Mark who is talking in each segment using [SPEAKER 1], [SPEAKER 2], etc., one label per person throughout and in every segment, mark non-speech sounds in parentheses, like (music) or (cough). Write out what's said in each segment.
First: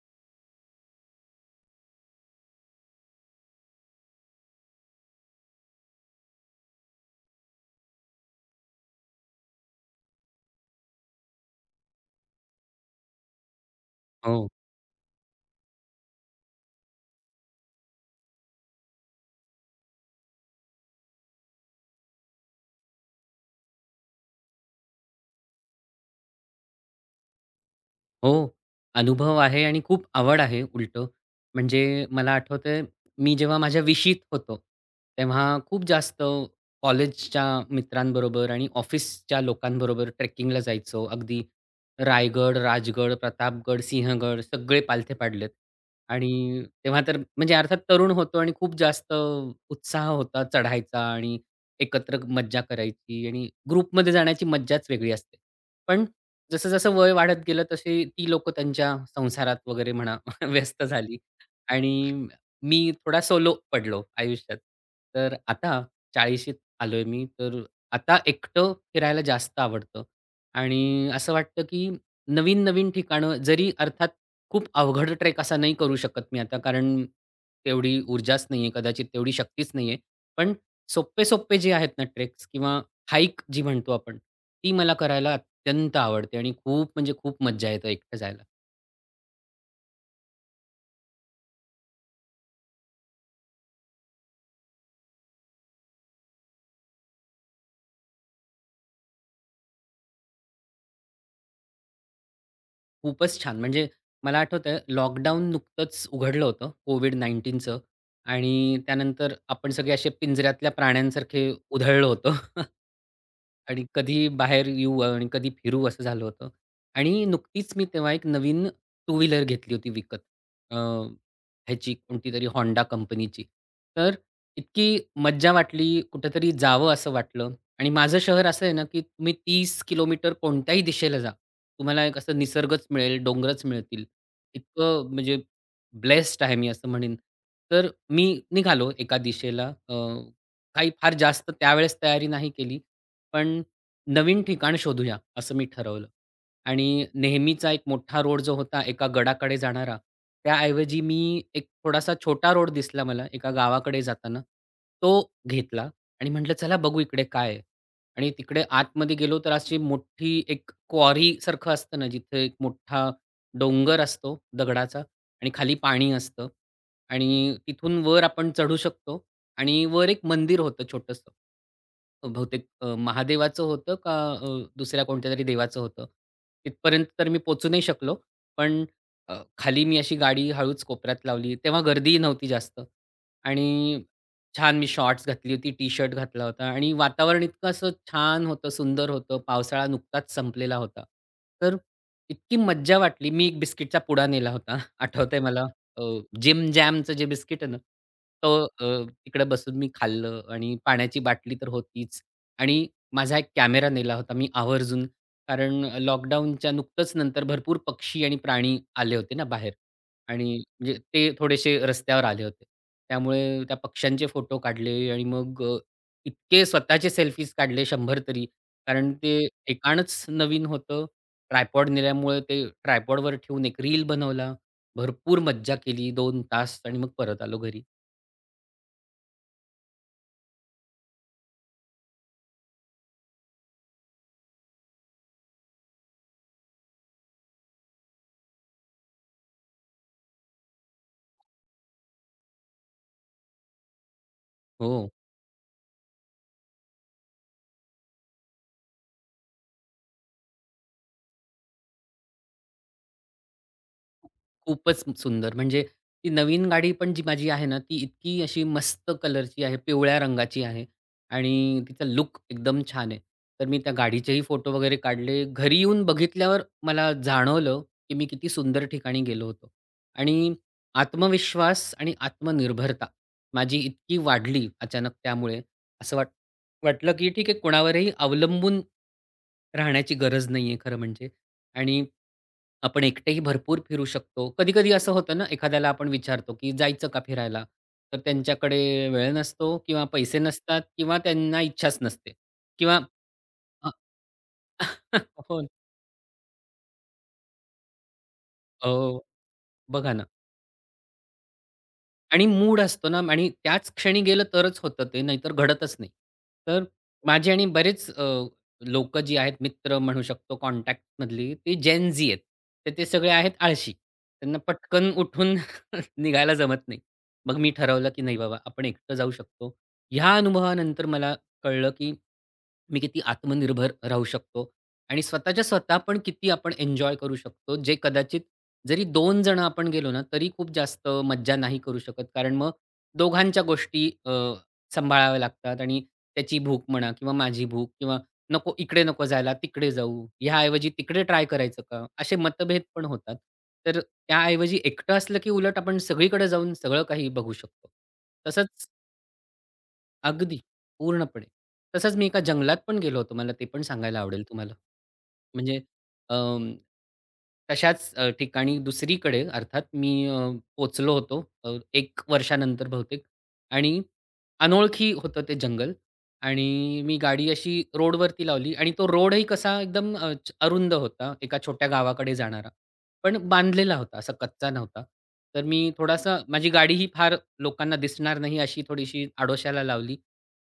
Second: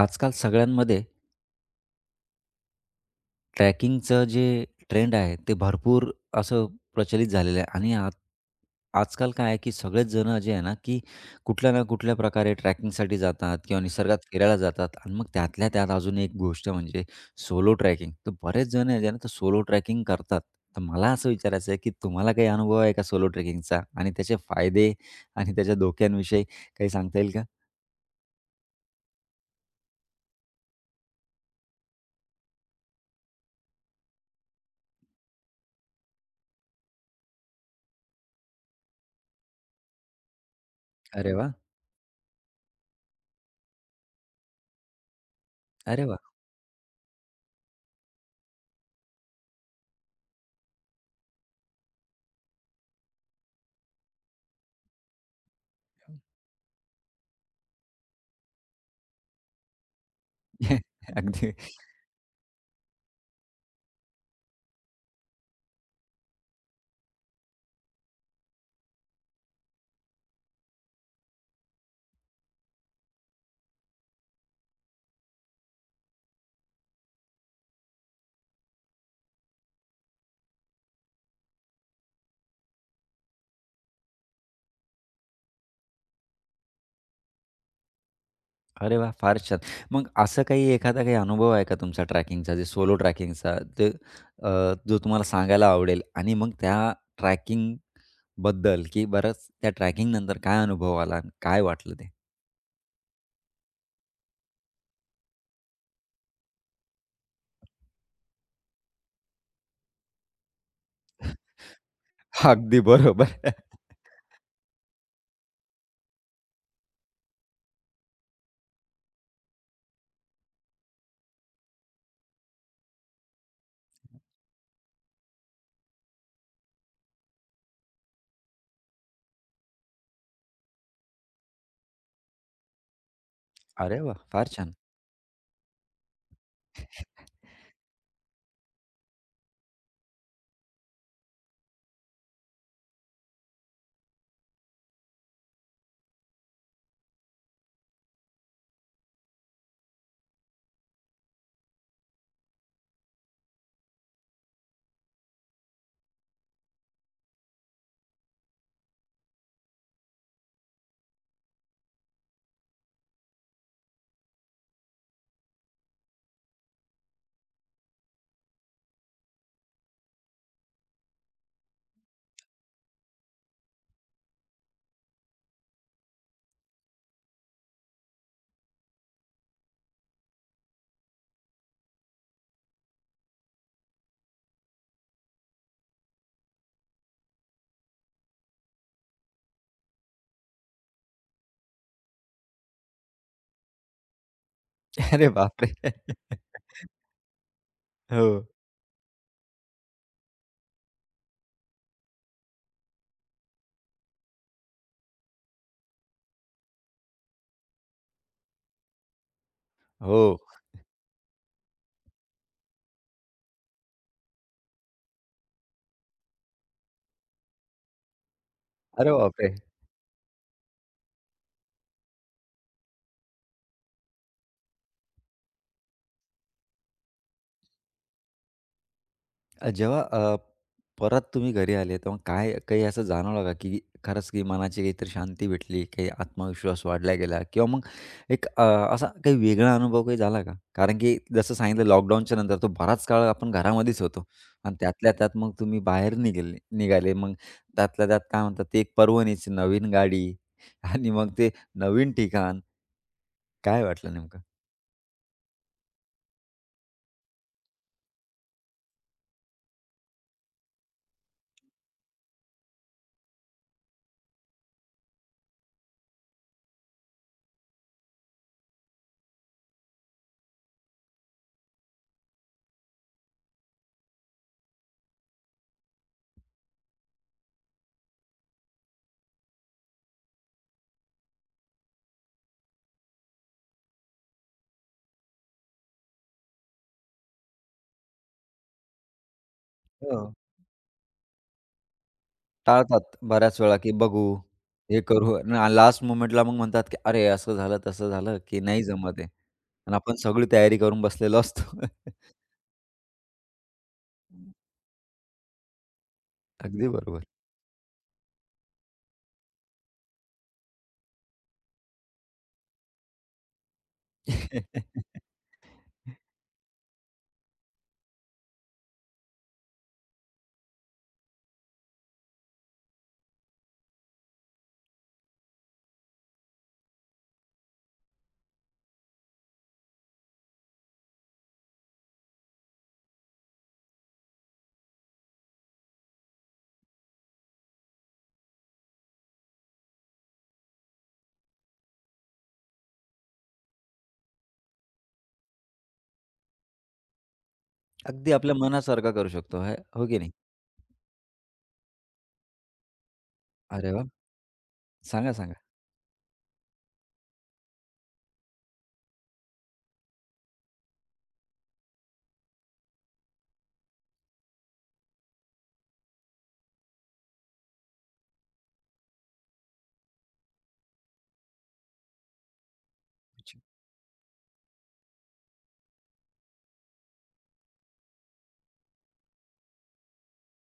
[SPEAKER 1] आजकाल सगळ्यांमध्ये ट्रॅकिंगचं जे ट्रेंड आहे ते भरपूर असं प्रचलित झालेलं आहे आणि आजकाल काय आहे की सगळेच जण जे आहे ना की कुठल्या ना कुठल्या प्रकारे ट्रॅकिंगसाठी जातात किंवा निसर्गात
[SPEAKER 2] हो,
[SPEAKER 1] फिरायला जातात आणि मग त्यातल्या त्यात अजून एक गोष्ट म्हणजे सोलो ट्रॅकिंग. तर बरेच जण आहे जे आहे ना, तर सोलो ट्रॅकिंग करतात. तर मला असं विचारायचं आहे की तुम्हाला काही अनुभव आहे का सोलो ट्रेकिंगचा आणि त्याचे फायदे आणि त्याच्या धोक्यांविषयी काही सांगता येईल का?
[SPEAKER 2] हो. अनुभव आहे आणि खूप आवड आहे उलटं. म्हणजे मला आठवतंय मी जेव्हा माझ्या विशीत होतो, तेव्हा खूप जास्त कॉलेजच्या मित्रांबरोबर आणि ऑफिसच्या लोकांबरोबर ट्रेकिंगला जायचो.
[SPEAKER 1] अरे
[SPEAKER 2] अगदी
[SPEAKER 1] वाह!
[SPEAKER 2] रायगड, राजगड, प्रतापगड, सिंहगड सगळे पालथे पाडलेत.
[SPEAKER 1] अरे वाह!
[SPEAKER 2] आणि तेव्हा तर म्हणजे अर्थात तरुण होतो आणि खूप जास्त उत्साह होता चढायचा आणि एकत्र मज्जा करायची आणि ग्रुपमध्ये जाण्याची मज्जाच वेगळी असते. पण जसं-जसं वय वाढत गेलं तशी ती लोकं त्यांच्या संसारात वगैरे म्हणा (laughs) व्यस्त
[SPEAKER 1] (laughs)
[SPEAKER 2] झाली
[SPEAKER 1] अगदी.
[SPEAKER 2] आणि मी थोडा सोलो पडलो आयुष्यात. तर आता 40शीत आलोय मी, तर आता एकटं फिरायला जास्त आवडतं आणि असं वाटतं, की नवीन-नवीन ठिकाणं जरी अर्थात खूप अवघड ट्रेक असा नाही करू शकत मी आता, कारण तेवढी ऊर्जाच नाहीये, कदाचित तेवढी शक्तीच नाहीये. पण सोप्पे-सोप्पे जे आहेत ना ट्रेक्स किंवा हाईक जी म्हणतो आपण, ती मला करायला अत्यंत आवडते आणि खूप म्हणजे खूप मज्जा येते एकटं जायला.
[SPEAKER 1] अरे वाह! फार छान. मग असं काही एखादा काही अनुभव आहे का तुमचा ट्रॅकिंगचा, जे सोलो ट्रॅकिंगचा अ, जो तुम्हाला सांगायला आवडेल? आणि मग त्या ट्रॅकिंगबद्दल की बरंच त्या ट्रॅकिंगनंतर काय अनुभव आला आणि काय वाटलं ते?
[SPEAKER 2] खूपच छान! म्हणजे मला आठवतंय लॉकडाऊन नुकतंच उघडलं होतं कोव्हिड-19चं आणि त्यानंतर आपण सगळे असे पिंजऱ्यातल्या प्राण्यांसारखे उधळलं होतो (laughs)
[SPEAKER 1] अगदी बरोबर. (laughs)
[SPEAKER 2] आणि कधी बाहेर येऊ आणि कधी फिरू असं झालं होतं. आणि नुकतीच मी तेव्हा एक नवीन टू व्हीलर घेतली होती विकत. ह्याची कोणतीतरी Honda कंपनीची. तर इतकी मज्जा वाटली, कुठेतरी जावं असं वाटलं आणि माझं शहर असं आहे ना, की तुम्ही 30 किलोमीटर कोणत्याही दिशेला जा. तुम्हाला एक असं निसर्गच मिळेल, डोंगरच
[SPEAKER 1] अरे
[SPEAKER 2] मिळतील.
[SPEAKER 1] वाह! फार छान.
[SPEAKER 2] इतकं म्हणजे ब्लेस्ड आहे मी असं म्हणेन. तर मी निघालो एका दिशेला. काही फार जास्त त्यावेळेस तयारी नाही केली. पण नवीन ठिकाण शोधूया असं मी ठरवलं. आणि नेहमीचा एक मोठा रोड जो होता एका गडाकडे जाणारा, त्याऐवजी मी एक थोडासा छोटा रोड दिसला मला एका गावाकडे जाताना. तो घेतला आणि म्हटलं, "चला बघू इकडे काय आहे?" आणि तिकडे आतमध्ये गेलो तर अशी मोठी एक क्वॉरीसारखं असतं ना, जिथे एक मोठा डोंगर असतो दगडाचा आणि खाली पाणी असतं आणि तिथून वर आपण चढू शकतो आणि वर एक मंदिर होतं छोटंसं. बहुतेक महादेवाचं होतं का दुसऱ्या कोणत्यातरी देवाचं होतं. तिथपर्यंत तर मी पोहचू नाही शकलो. पण खाली मी अशी गाडी हळूच कोपऱ्यात लावली. तेव्हा गर्दीही नव्हती जास्त आणि छान मी शॉर्ट्स घातली होती, टी-शर्ट घातला होता आणि वातावरण इतकं असं छान होतं, सुंदर होतं. पावसाळा नुकताच संपलेला होता. तर इतकी मज्जा वाटली. मी एक बिस्किटचा पुडा नेला होता. (laughs)
[SPEAKER 1] (laughs) अरे
[SPEAKER 2] आठवतंय
[SPEAKER 1] बापरे!
[SPEAKER 2] अ,
[SPEAKER 1] (laughs)
[SPEAKER 2] जिम जॅमचं जे बिस्किट आहे ना,
[SPEAKER 1] हो.
[SPEAKER 2] तो तिकडे बसून मी खाल्लं आणि पाण्याची बाटली तर होतीच आणि माझा एक कॅमेरा नेला होता मी आवर्जून. कारण लॉकडाऊनच्या नुकतंच नंतर भरपूर पक्षी आणि प्राणी आले होते ना बाहेर
[SPEAKER 1] हो.
[SPEAKER 2] आणि म्हणजे ते थोडेसे रस्त्यावर आले होते. त्यामुळे त्या पक्ष्यांचे फोटो काढले आणि मग इतके स्वतःचे सेल्फीज काढले 100 तरी.
[SPEAKER 1] अरे
[SPEAKER 2] कारण ते
[SPEAKER 1] बापरे!
[SPEAKER 2] ठिकाणच नवीन होतं. ट्रायपॉड नेल्यामुळे ते ट्रायपॉडवर ठेवून एक रील बनवला. भरपूर मज्जा केली 2 तास आणि मग परत आलो घरी.
[SPEAKER 1] अ, जेव्हा अ, परत तुम्ही घरी आले तेव्हा काय काही असं जाणवलं का की खरंच की मनाची काहीतरी शांती भेटली, काही आत्मविश्वास वाढला गेला किंवा मग एक अ, असा काही वेगळा अनुभव काही झाला का? कारण की जसं सांगितलं लॉकडाऊनच्या नंतर तो बराच काळ आपण घरामध्येच होतो आणि
[SPEAKER 2] हो.
[SPEAKER 1] त्यातल्या त्यात मग तुम्ही बाहेर निघाले निघाले. मग त्यातल्या त्यात काय म्हणतात ते एक पर्वणीची नवीन गाडी आणि मग ते नवीन ठिकाण. काय वाटलं नेमकं?
[SPEAKER 2] खूपच सुंदर. म्हणजे ती नवीन गाडी पण जी माझी आहे ना, ती इतकी अशी मस्त कलरची आहे, पिवळ्या रंगाची आहे आणि तिचा लुक एकदम छान आहे. तर मी त्या गाडीचेही फोटो वगैरे काढले. घरी येऊन बघितल्यावर मला जाणवलं, की मी किती सुंदर ठिकाणी गेलो होतो आणि आत्मविश्वास आणि आत्मनिर्भरता माझी इतकी वाढली अचानक त्यामुळे, असं वाटलं, की ठीक आहे कोणावरही अवलंबून राहण्याची गरज नाहीये खरं म्हणजे आणि आपण एकटेही भरपूर फिरू शकतो. कधी-कधी असं होतं ना, एखाद्याला आपण विचारतो, की "जायचं का फिरायला?" तर त्यांच्याकडे वेळ नसतो किंवा पैसे नसतात किंवा त्यांना इच्छाच नसते किंवा
[SPEAKER 1] टाळतात बऱ्याच वेळा,
[SPEAKER 2] अ,
[SPEAKER 1] की बघू, हे करू
[SPEAKER 2] (laughs) हो,
[SPEAKER 1] आणि लास्ट मोमेंटला मग म्हणतात, की "अरे, असं झालं, तसं झालं, की नाही जमत
[SPEAKER 2] हो,
[SPEAKER 1] आहे." आणि
[SPEAKER 2] बघा
[SPEAKER 1] आपण
[SPEAKER 2] ना.
[SPEAKER 1] सगळी तयारी करून बसलेलो असतो. (laughs)
[SPEAKER 2] आणि मूड असतो ना आणि त्याच क्षणी गेलं तरच होतं ते, नाहीतर घडतच नाही. तर
[SPEAKER 1] अगदी बरोबर.
[SPEAKER 2] माझे आणि बरेच जी आहेत, मित्र म्हणू शकतो कॉन्टॅक्टमधली, ती जेन झी आहेत. तर ते सगळे आहेत आळशी. त्यांना पटकन
[SPEAKER 1] (laughs)
[SPEAKER 2] उठून (laughs) निघायला जमत नाही. मग मी ठरवलं, की नाही बाबा आपण एकटं जाऊ शकतो. ह्या अनुभवानंतर मला कळलं, की मी किती आत्मनिर्भर राहू शकतो आणि स्वतःच्या स्वतः पण किती आपण एन्जॉय करू शकतो जे कदाचित जरी दोन जण आपण गेलो ना तरी खूप जास्त मज्जा नाही करू शकत कारण मग दोघांच्या गोष्टी सांभाळाव्या लागतात आणि त्याची भूक म्हणा किंवा माझी भूक किंवा नको इकडे नको जायला तिकडे जाऊ ह्याऐवजी तिकडे ट्राय करायचं का असे मतभेद पण होतात तर त्याऐवजी एकटं असलं की उलट आपण सगळीकडे जाऊन सगळं काही बघू शकतो
[SPEAKER 1] अगदी आपल्या
[SPEAKER 2] तसंच
[SPEAKER 1] मनासारखा करू शकतो. हे हो की नाही?
[SPEAKER 2] अगदी, पूर्णपणे. तसंच मी एका जंगलात पण गेलो होतो. मला ते पण
[SPEAKER 1] अरे वा
[SPEAKER 2] सांगायला आवडेल तुम्हाला.
[SPEAKER 1] सांगा, सांगा.
[SPEAKER 2] म्हणजे अं, तशाच ठिकाणी दुसरीकडे अर्थात मी पोहोचलो होतो 1 वर्षानंतर बहुतेक आणि अनोळखी होतं ते जंगल आणि मी गाडी अशी रोडवरती लावली आणि तो रोडही कसा एकदम अरुंद होता, एका छोट्या गावाकडे जाणारा. पण
[SPEAKER 1] अच्छा,
[SPEAKER 2] बांधलेला होता, असा कच्चा नव्हता. तर मी थोडासा माझी गाडी ही फार लोकांना दिसणार नाही अशी थोडीशी आडोशाला लावली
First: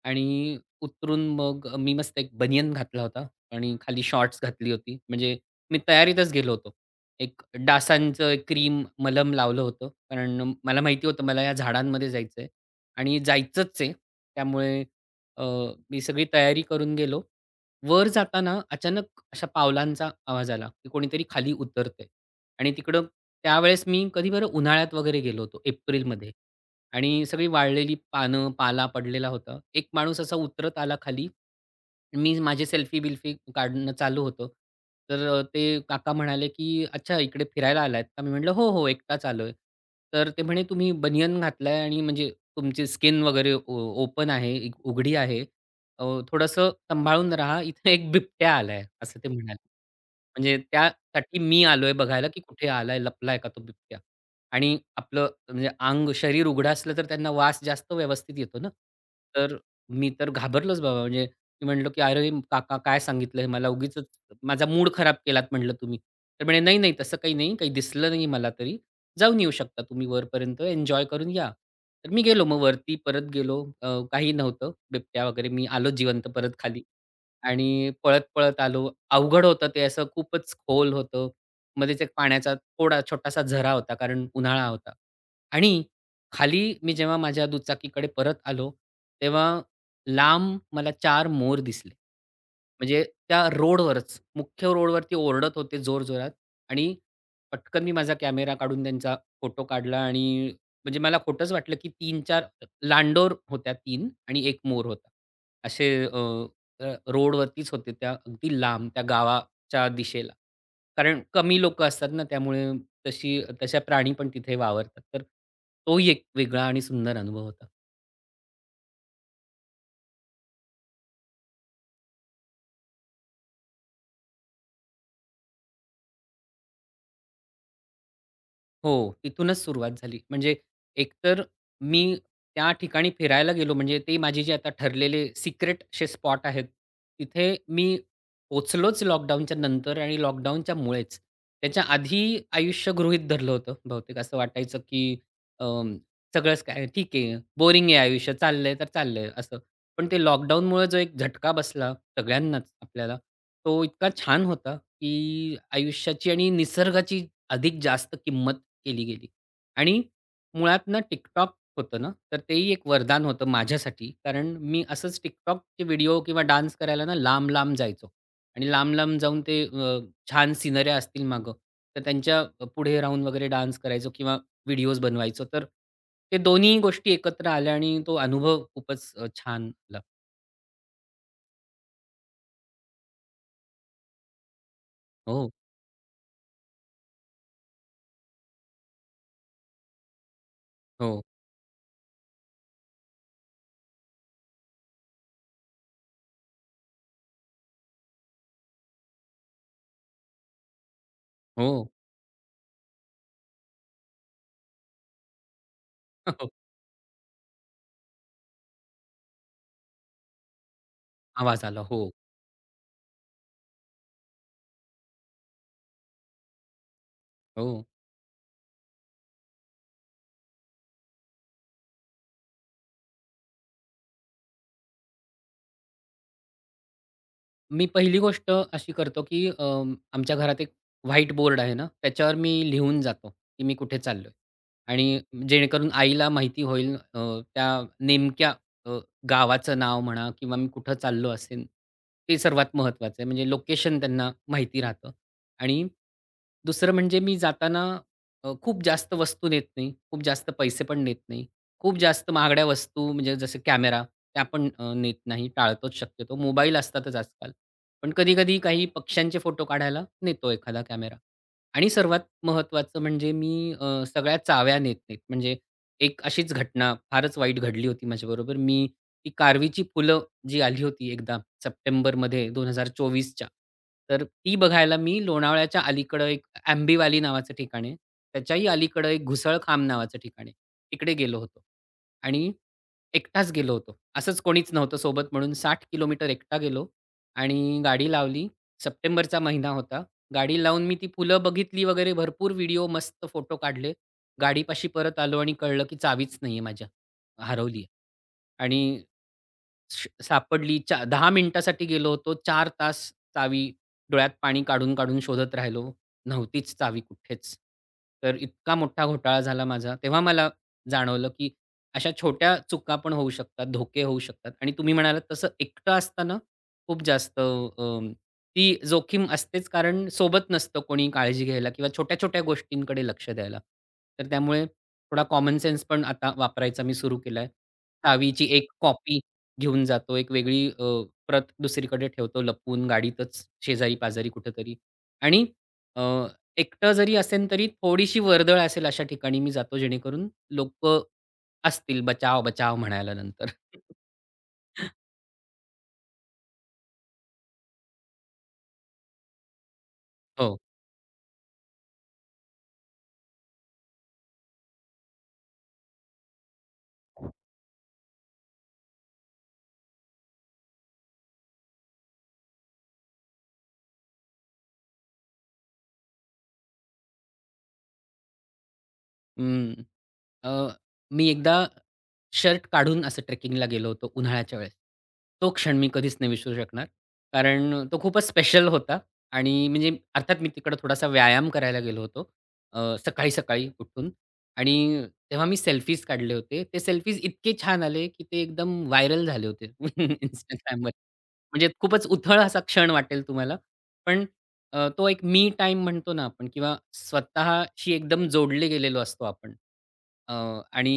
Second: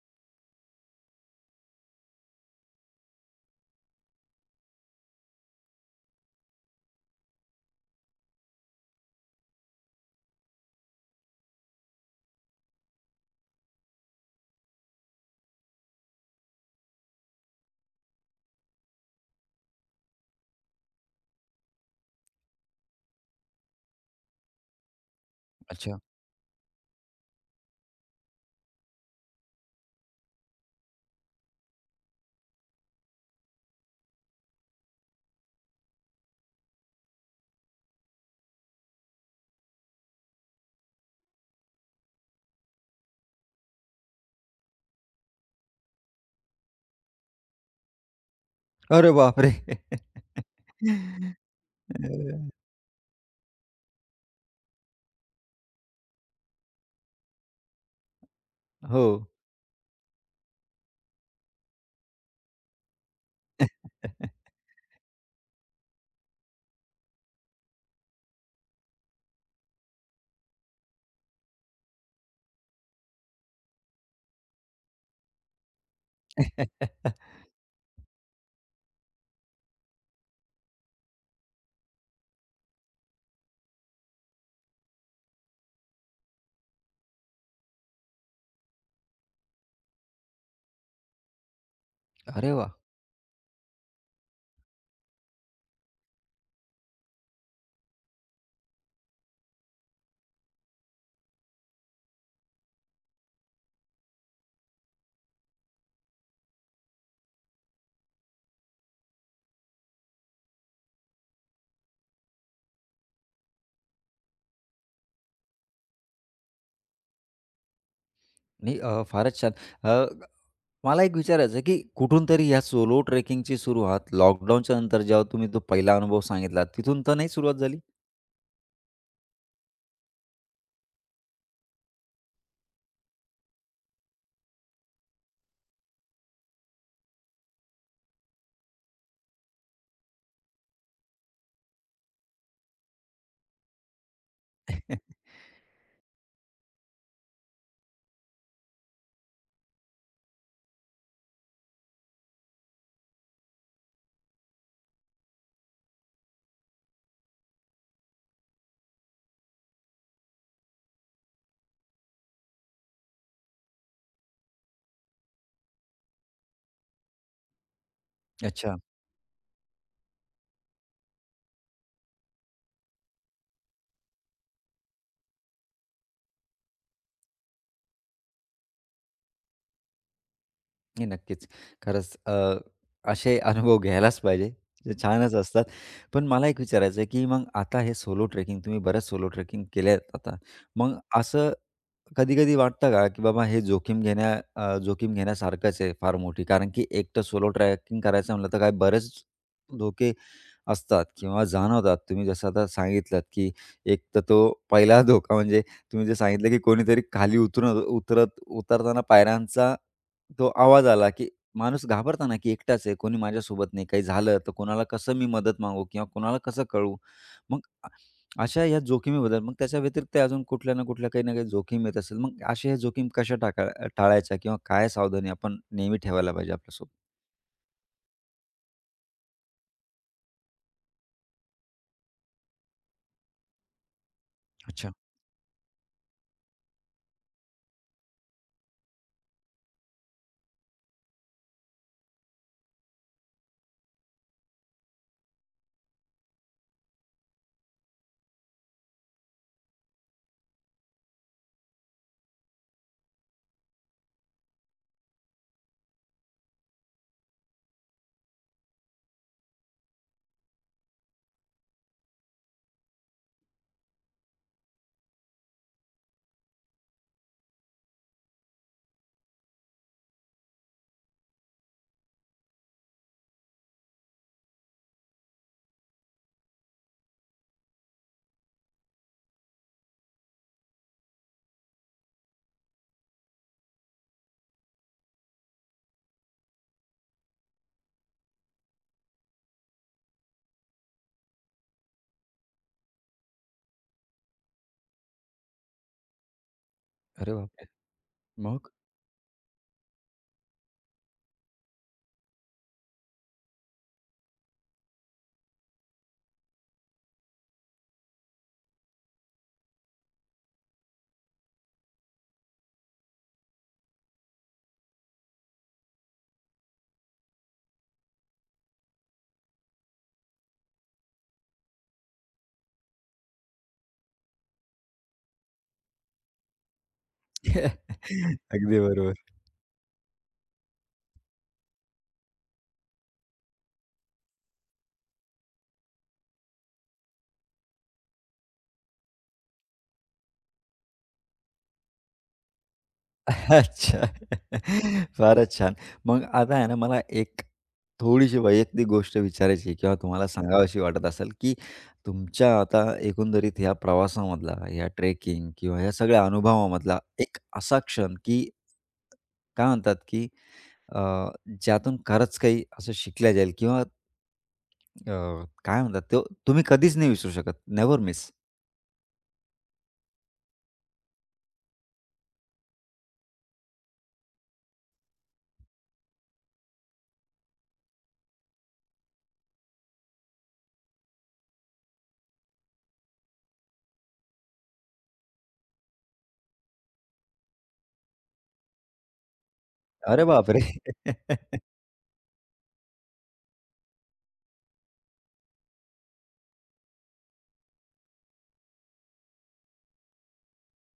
[SPEAKER 2] आणि उतरून मग मी मस्त एक बनियन घातला होता आणि खाली शॉर्ट्स घातली होती. म्हणजे मी तयारीतच गेलो होतो. एक डासांचं एक क्रीम मलम लावलं होतं. कारण मला माहिती होतं मला या झाडांमध्ये जायचंय आणि जायचंच आहे. त्यामुळे अ, मी सगळी तयारी करून गेलो. वर जाताना अचानक अशा पावलांचा आवाज आला, की कोणीतरी खाली उतरतंय आणि तिकडं त्यावेळेस मी कधी बरं उन्हाळ्यात वगैरे गेलो होतो
[SPEAKER 1] अच्छा.
[SPEAKER 2] एप्रिलमध्ये. आणि सगळी वाळलेली पानं, पाला पडलेला होता. एक माणूस असा उतरत आला खाली. मी माझे सेल्फी-बिल्फी काढणं चालू होतं. तर ते काका म्हणाले, की "अच्छा इकडे फिरायला आलायत का?" मी म्हटलं, "हो, हो, एकटाच आलोय." तर ते म्हणे, "तुम्ही बनियन घातलाय आणि म्हणजे तुमची स्किन वगैरे ओपन आहे, उघडी आहे. अ, थोडंसं सांभाळून राहा. इथे एक बिबट्या आलाय."
[SPEAKER 1] अरे
[SPEAKER 2] असं ते
[SPEAKER 1] बापरे!
[SPEAKER 2] म्हणाले. म्हणजे त्यासाठी
[SPEAKER 1] (laughs)
[SPEAKER 2] मी आलोय बघायला, की
[SPEAKER 1] अ,
[SPEAKER 2] कुठे आलाय, लपलाय का तो बिबट्या? आणि आपलं म्हणजे अंग, शरीर उघडं असलं तर त्यांना वास जास्त व्यवस्थित येतो ना.
[SPEAKER 1] हो.
[SPEAKER 2] तर मी तर घाबरलोच बाबा. म्हणजे मी म्हटलं, की "अरे काका काय सांगितलं हे मला? उगीचच माझा मूड खराब केलात म्हटलं तुम्ही." तर म्हणे, "नाही, नाही तसं काही नाही. काही दिसलं नाही मला तरी. जाऊन येऊ शकता तुम्ही वरपर्यंत. एन्जॉय करून या." तर मी गेलो मग वरती परत गेलो. काही नव्हतं. बिबट्या वगैरे. मी आलो जिवंत परत खाली.
[SPEAKER 1] (laughs)
[SPEAKER 2] आणि पळत-पळत आलो. अवघड होतं ते असं खूपच खोल होतं. मध्येच एक पाण्याचा थोडा छोटासा झरा होता कारण उन्हाळा होता. आणि खाली मी जेव्हा माझ्या दुचाकीकडे परत आलो, तेव्हा लांब मला चार मोर दिसले.
[SPEAKER 1] अरे वाह!
[SPEAKER 2] म्हणजे त्या रोडवरच मुख्य रोडवरती ओरडत होते जोरजोरात आणि पटकन मी माझा कॅमेरा काढून त्यांचा फोटो काढला आणि म्हणजे मला खोटंच वाटलं की 3-4 लांडोर होत्या 3 आणि 1 मोर होता. असे रोडवरतीच होते त्या अगदी लांब त्या गावाच्या दिशेला. कारण कमी लोकं असतात ना त्यामुळे तशी तशा प्राणी पण तिथे वावरतात. तर तोही एक वेगळा आणि सुंदर अनुभव होता.
[SPEAKER 1] नाही फारच छान. अ मला एक विचारायचं आहे, की कुठून तरी या सोलो ट्रेकिंगची सुरुवात लॉकडाऊनच्या नंतर जेव्हा तुम्ही तो पहिला अनुभव सांगितला, तिथून तर नाही सुरुवात झाली?
[SPEAKER 2] हो, तिथूनच सुरुवात झाली. म्हणजे एकतर मी त्या ठिकाणी फिरायला गेलो म्हणजे ते माझे जे आता ठरलेले सिक्रेट असे स्पॉट आहेत, तिथे मी पोहोचलोच लॉकडाऊनच्या नंतर आणि लॉकडाऊनच्या मुळेच. त्याच्या आधी आयुष्य गृहीत धरलं होतं बहुतेक. असं वाटायचं की
[SPEAKER 1] (laughs)
[SPEAKER 2] अ, सगळंच काय ठीक आहे, बोरिंग आहे आयुष्य, चाललंय तर चाललंय असं. पण ते लॉकडाऊनमुळे जो एक झटका बसला सगळ्यांनाच आपल्याला, तो इतका छान होता की आयुष्याची आणि निसर्गाची अधिक जास्त किंमत केली गेली. आणि मुळात ना TikTok होतं ना, तर तेही एक वरदान होतं माझ्यासाठी. कारण मी असंच TikTokचे व्हिडिओ किंवा डान्स करायला ना लांब-लांब जायचो. आणि
[SPEAKER 1] अच्छा.
[SPEAKER 2] लांब-लांब जाऊन ते छान सिनऱ्या असतील मागं, तर त्यांच्या पुढे राहून वगैरे डान्स करायचो किंवा व्हिडिओज बनवायचो. तर ते दोन्ही गोष्टी एकत्र आल्या आणि तो अनुभव खूपच छान आला.
[SPEAKER 1] नाही, नक्कीच. खरंच असे अनुभव घ्यायलाच पाहिजे. ते छानच
[SPEAKER 2] हो,
[SPEAKER 1] असतात. पण मला एक विचारायचं आहे, की मग आता हे सोलो ट्रेकिंग तुम्ही बऱ्याच सोलो ट्रेकिंग केल्यात आता. मग
[SPEAKER 2] हो,
[SPEAKER 1] असं कधी-कधी वाटतं का, की बाबा हे जोखीम घेण्यासारखंच आहे फार मोठी. कारण की एकटं सोलो ट्रॅकिंग करायचं म्हटलं तर काय बरेच धोके असतात किंवा
[SPEAKER 2] हो.
[SPEAKER 1] जाणवतात. तुम्ही जसं आता सांगितलंत, की एक तर तो पहिला धोका म्हणजे तुम्ही जे सांगितलं, की
[SPEAKER 2] (laughs)
[SPEAKER 1] कोणीतरी खाली उतरून उतरताना पायऱ्यांचा तो आवाज आला, की
[SPEAKER 2] आवाज आला.
[SPEAKER 1] माणूस
[SPEAKER 2] हो,
[SPEAKER 1] घाबरताना, की एकटाच आहे, कोणी माझ्यासोबत नाही, काही झालं तर कोणाला कसं मी मदत मागू किंवा कोणाला कसं कळवू? मग
[SPEAKER 2] हो.
[SPEAKER 1] अशा या जोखमीबद्दल मग त्याच्या व्यतिरिक्त अजून कुठल्या ना कुठल्या काही ना काही जोखीम येत असेल. मग अशा ह्या जोखीम कशा टाका टाळायच्या किंवा काय सावधानी आपण नेहमी ठेवायला पाहिजे आपल्यासोबत?
[SPEAKER 2] मी पहिली गोष्ट अशी करतो, की आमच्या घरात एक व्हाईट बोर्ड आहे ना, त्याच्यावर मी लिहून जातो, की मी कुठे चाललोय
[SPEAKER 1] अच्छा.
[SPEAKER 2] आणि जेणेकरून आईला माहिती होईल त्या नेमक्या अ, गावाचं नाव म्हणा किंवा मी कुठं चाललो असेन, ते सर्वात महत्त्वाचं आहे. म्हणजे लोकेशन त्यांना माहिती राहतं आणि दुसरं म्हणजे मी जाताना खूप जास्त वस्तू नेत नाही, खूप जास्त पैसे पण नेत नाही. खूप जास्त महागड्या वस्तू म्हणजे जसं कॅमेरा त्या पण नेत नाही, टाळतोच शक्यतो. मोबाईल असतातच आजकाल. पण कधी-कधी काही पक्ष्यांचे फोटो काढायला नेतो एखादा कॅमेरा. आणि सर्वात महत्त्वाचं म्हणजे मी सगळ्या चाव्या नेत नाहीत. म्हणजे एक अशीच घटना फारच वाईट घडली होती माझ्याबरोबर. मी ती कारवीची फुलं जी आली होती एकदा सप्टेंबरमध्ये 2024च्या तर ती बघायला मी लोणावळ्याच्या अलीकडं एक आंबीवाली नावाचं ठिकाण आहे. त्याच्याही अलीकडं एक घुसळखांब नावाचं ठिकाण आहे. तिकडे गेलो होतो. आणि एकटाच गेलो होतो. असंच कोणीच नव्हतं सोबत म्हणून 60 किलोमीटर एकटा गेलो आणि गाडी लावली. सप्टेंबरचा महिना होता. गाडी लावून मी ती फुलं बघितली वगैरे भरपूर व्हिडिओ मस्त फोटो काढले. गाडीपाशी परत आलो आणि कळलं की चावीच नाहीये माझ्या.
[SPEAKER 1] अरे बापरे!
[SPEAKER 2] हरवली
[SPEAKER 1] मग?
[SPEAKER 2] आणि सापडली. 10 मिनिटासाठी गेलो होतो. 4 तास चावी डोळ्यात पाणी काढून, काढून शोधत राहिलो. नव्हतीच चावी कुठेच. तर इतका मोठा घोटाळा झाला माझा. तेव्हा मला जाणवलं, की अशा छोट्या चुका पण होऊ शकतात, धोके होऊ शकतात. आणि तुम्ही म्हणालात तसं एकटं असताना खूप जास्त ती जोखीम असतेच कारण सोबत नसतं कोणी काळजी घ्यायला किंवा छोट्या-छोट्या गोष्टींकडे लक्ष द्यायला. तर त्यामुळे थोडा कॉमन सेन्स पण आता वापरायचा मी सुरू केलाय. चावीची
[SPEAKER 1] (laughs)
[SPEAKER 2] एक
[SPEAKER 1] अगदी बरोबर.
[SPEAKER 2] कॉपी घेऊन जातो. एक वेगळी प्रत दुसरीकडे ठेवतो लपवून गाडीतच शेजारी-पाजारी कुठेतरी आणि अ, एकटं जरी असेन तरी थोडीशी वर्दळ असेल अशा ठिकाणी मी जातो जेणेकरून लोकं असतील बचाव, बचाव म्हणायला नंतर.
[SPEAKER 1] अच्छा.
[SPEAKER 2] (laughs)
[SPEAKER 1] फारच छान. मग आता आहे ना मला एक थोडीशी वैयक्तिक गोष्ट विचारायची किंवा तुम्हाला
[SPEAKER 2] हो.
[SPEAKER 1] सांगावीशी वाटत असेल, की तुमच्या आता एकंदरीत ह्या प्रवासामधला, ह्या ट्रेकिंग किंवा ह्या सगळ्या अनुभवामधला एक असा क्षण, की काय म्हणतात, की अ, ज्यातून खरंच काही असं शिकल्या जाईल किंवा अ, काय म्हणतात तो तुम्ही कधीच नाही विसरू शकत. Never miss.
[SPEAKER 2] हं. अ, मी एकदा शर्ट काढून असं ट्रेकिंगला गेलो होतो उन्हाळ्याच्या वेळेस. तो क्षण मी कधीच नाही विसरू शकणार. कारण तो खूपच स्पेशल होता आणि म्हणजे अर्थात मी तिकडे थोडासा व्यायाम करायला गेलो होतो. सकाळी-सकाळी उठून आणि तेव्हा मी सेल्फीज काढले होते. ते सेल्फीज इतके छान आले, की ते एकदम व्हायरल झाले होते (laughs)
[SPEAKER 1] अरे बापरे!
[SPEAKER 2] Instagramवर.
[SPEAKER 1] (laughs)
[SPEAKER 2] म्हणजे खूपच उथळ असा क्षण वाटेल तुम्हाला, पण तो एक मी टाईम म्हणतो ना आपण किंवा स्वतःशी एकदम जोडले गेलेलो असतो आपण. अ, आणि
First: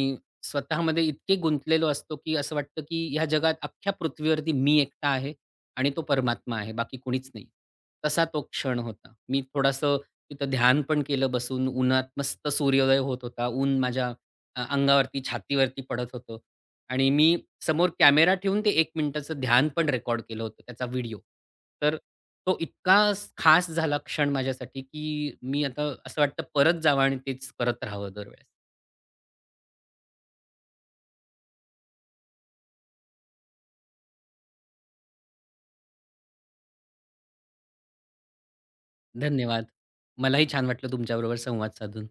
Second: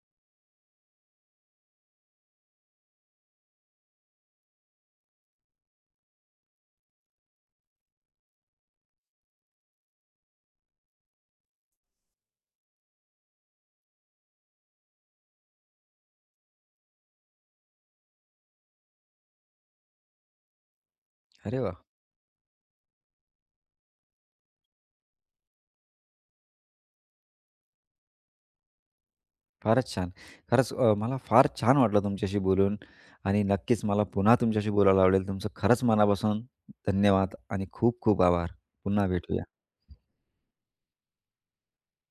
[SPEAKER 2] स्वतःमध्ये इतके गुंतलेलो असतो, की असं वाटतं, की ह्या जगात अख्ख्या पृथ्वीवरती मी एकटा आहे आणि तो परमात्मा आहे, बाकी कुणीच नाही. तसा तो क्षण होता. मी थोडंसं तिथं ध्यान पण केलं बसून. उन्हात मस्त सूर्योदय होत होता. ऊन माझ्या अंगावरती, छातीवरती पडत होतं. आणि मी समोर कॅमेरा ठेवून ते 1 मिनिटाचं ध्यान पण रेकॉर्ड केलं होतं, त्याचा व्हिडिओ.
[SPEAKER 1] अरे वाह!
[SPEAKER 2] तर तो इतका खास झाला क्षण माझ्यासाठी, की मी आता असं वाटतं परत जावं आणि तेच करत राहावं दरवेळेस.
[SPEAKER 1] फारच छान. खरंच मला फार छान वाटलं तुमच्याशी बोलून आणि नक्कीच मला पुन्हा तुमच्याशी बोलायला आवडेल. तुमचं खरंच मनापासून धन्यवाद आणि खूप खूप आभार. पुन्हा भेटूया.
[SPEAKER 2] धन्यवाद. मलाही छान वाटलं तुमच्याबरोबर संवाद साधून.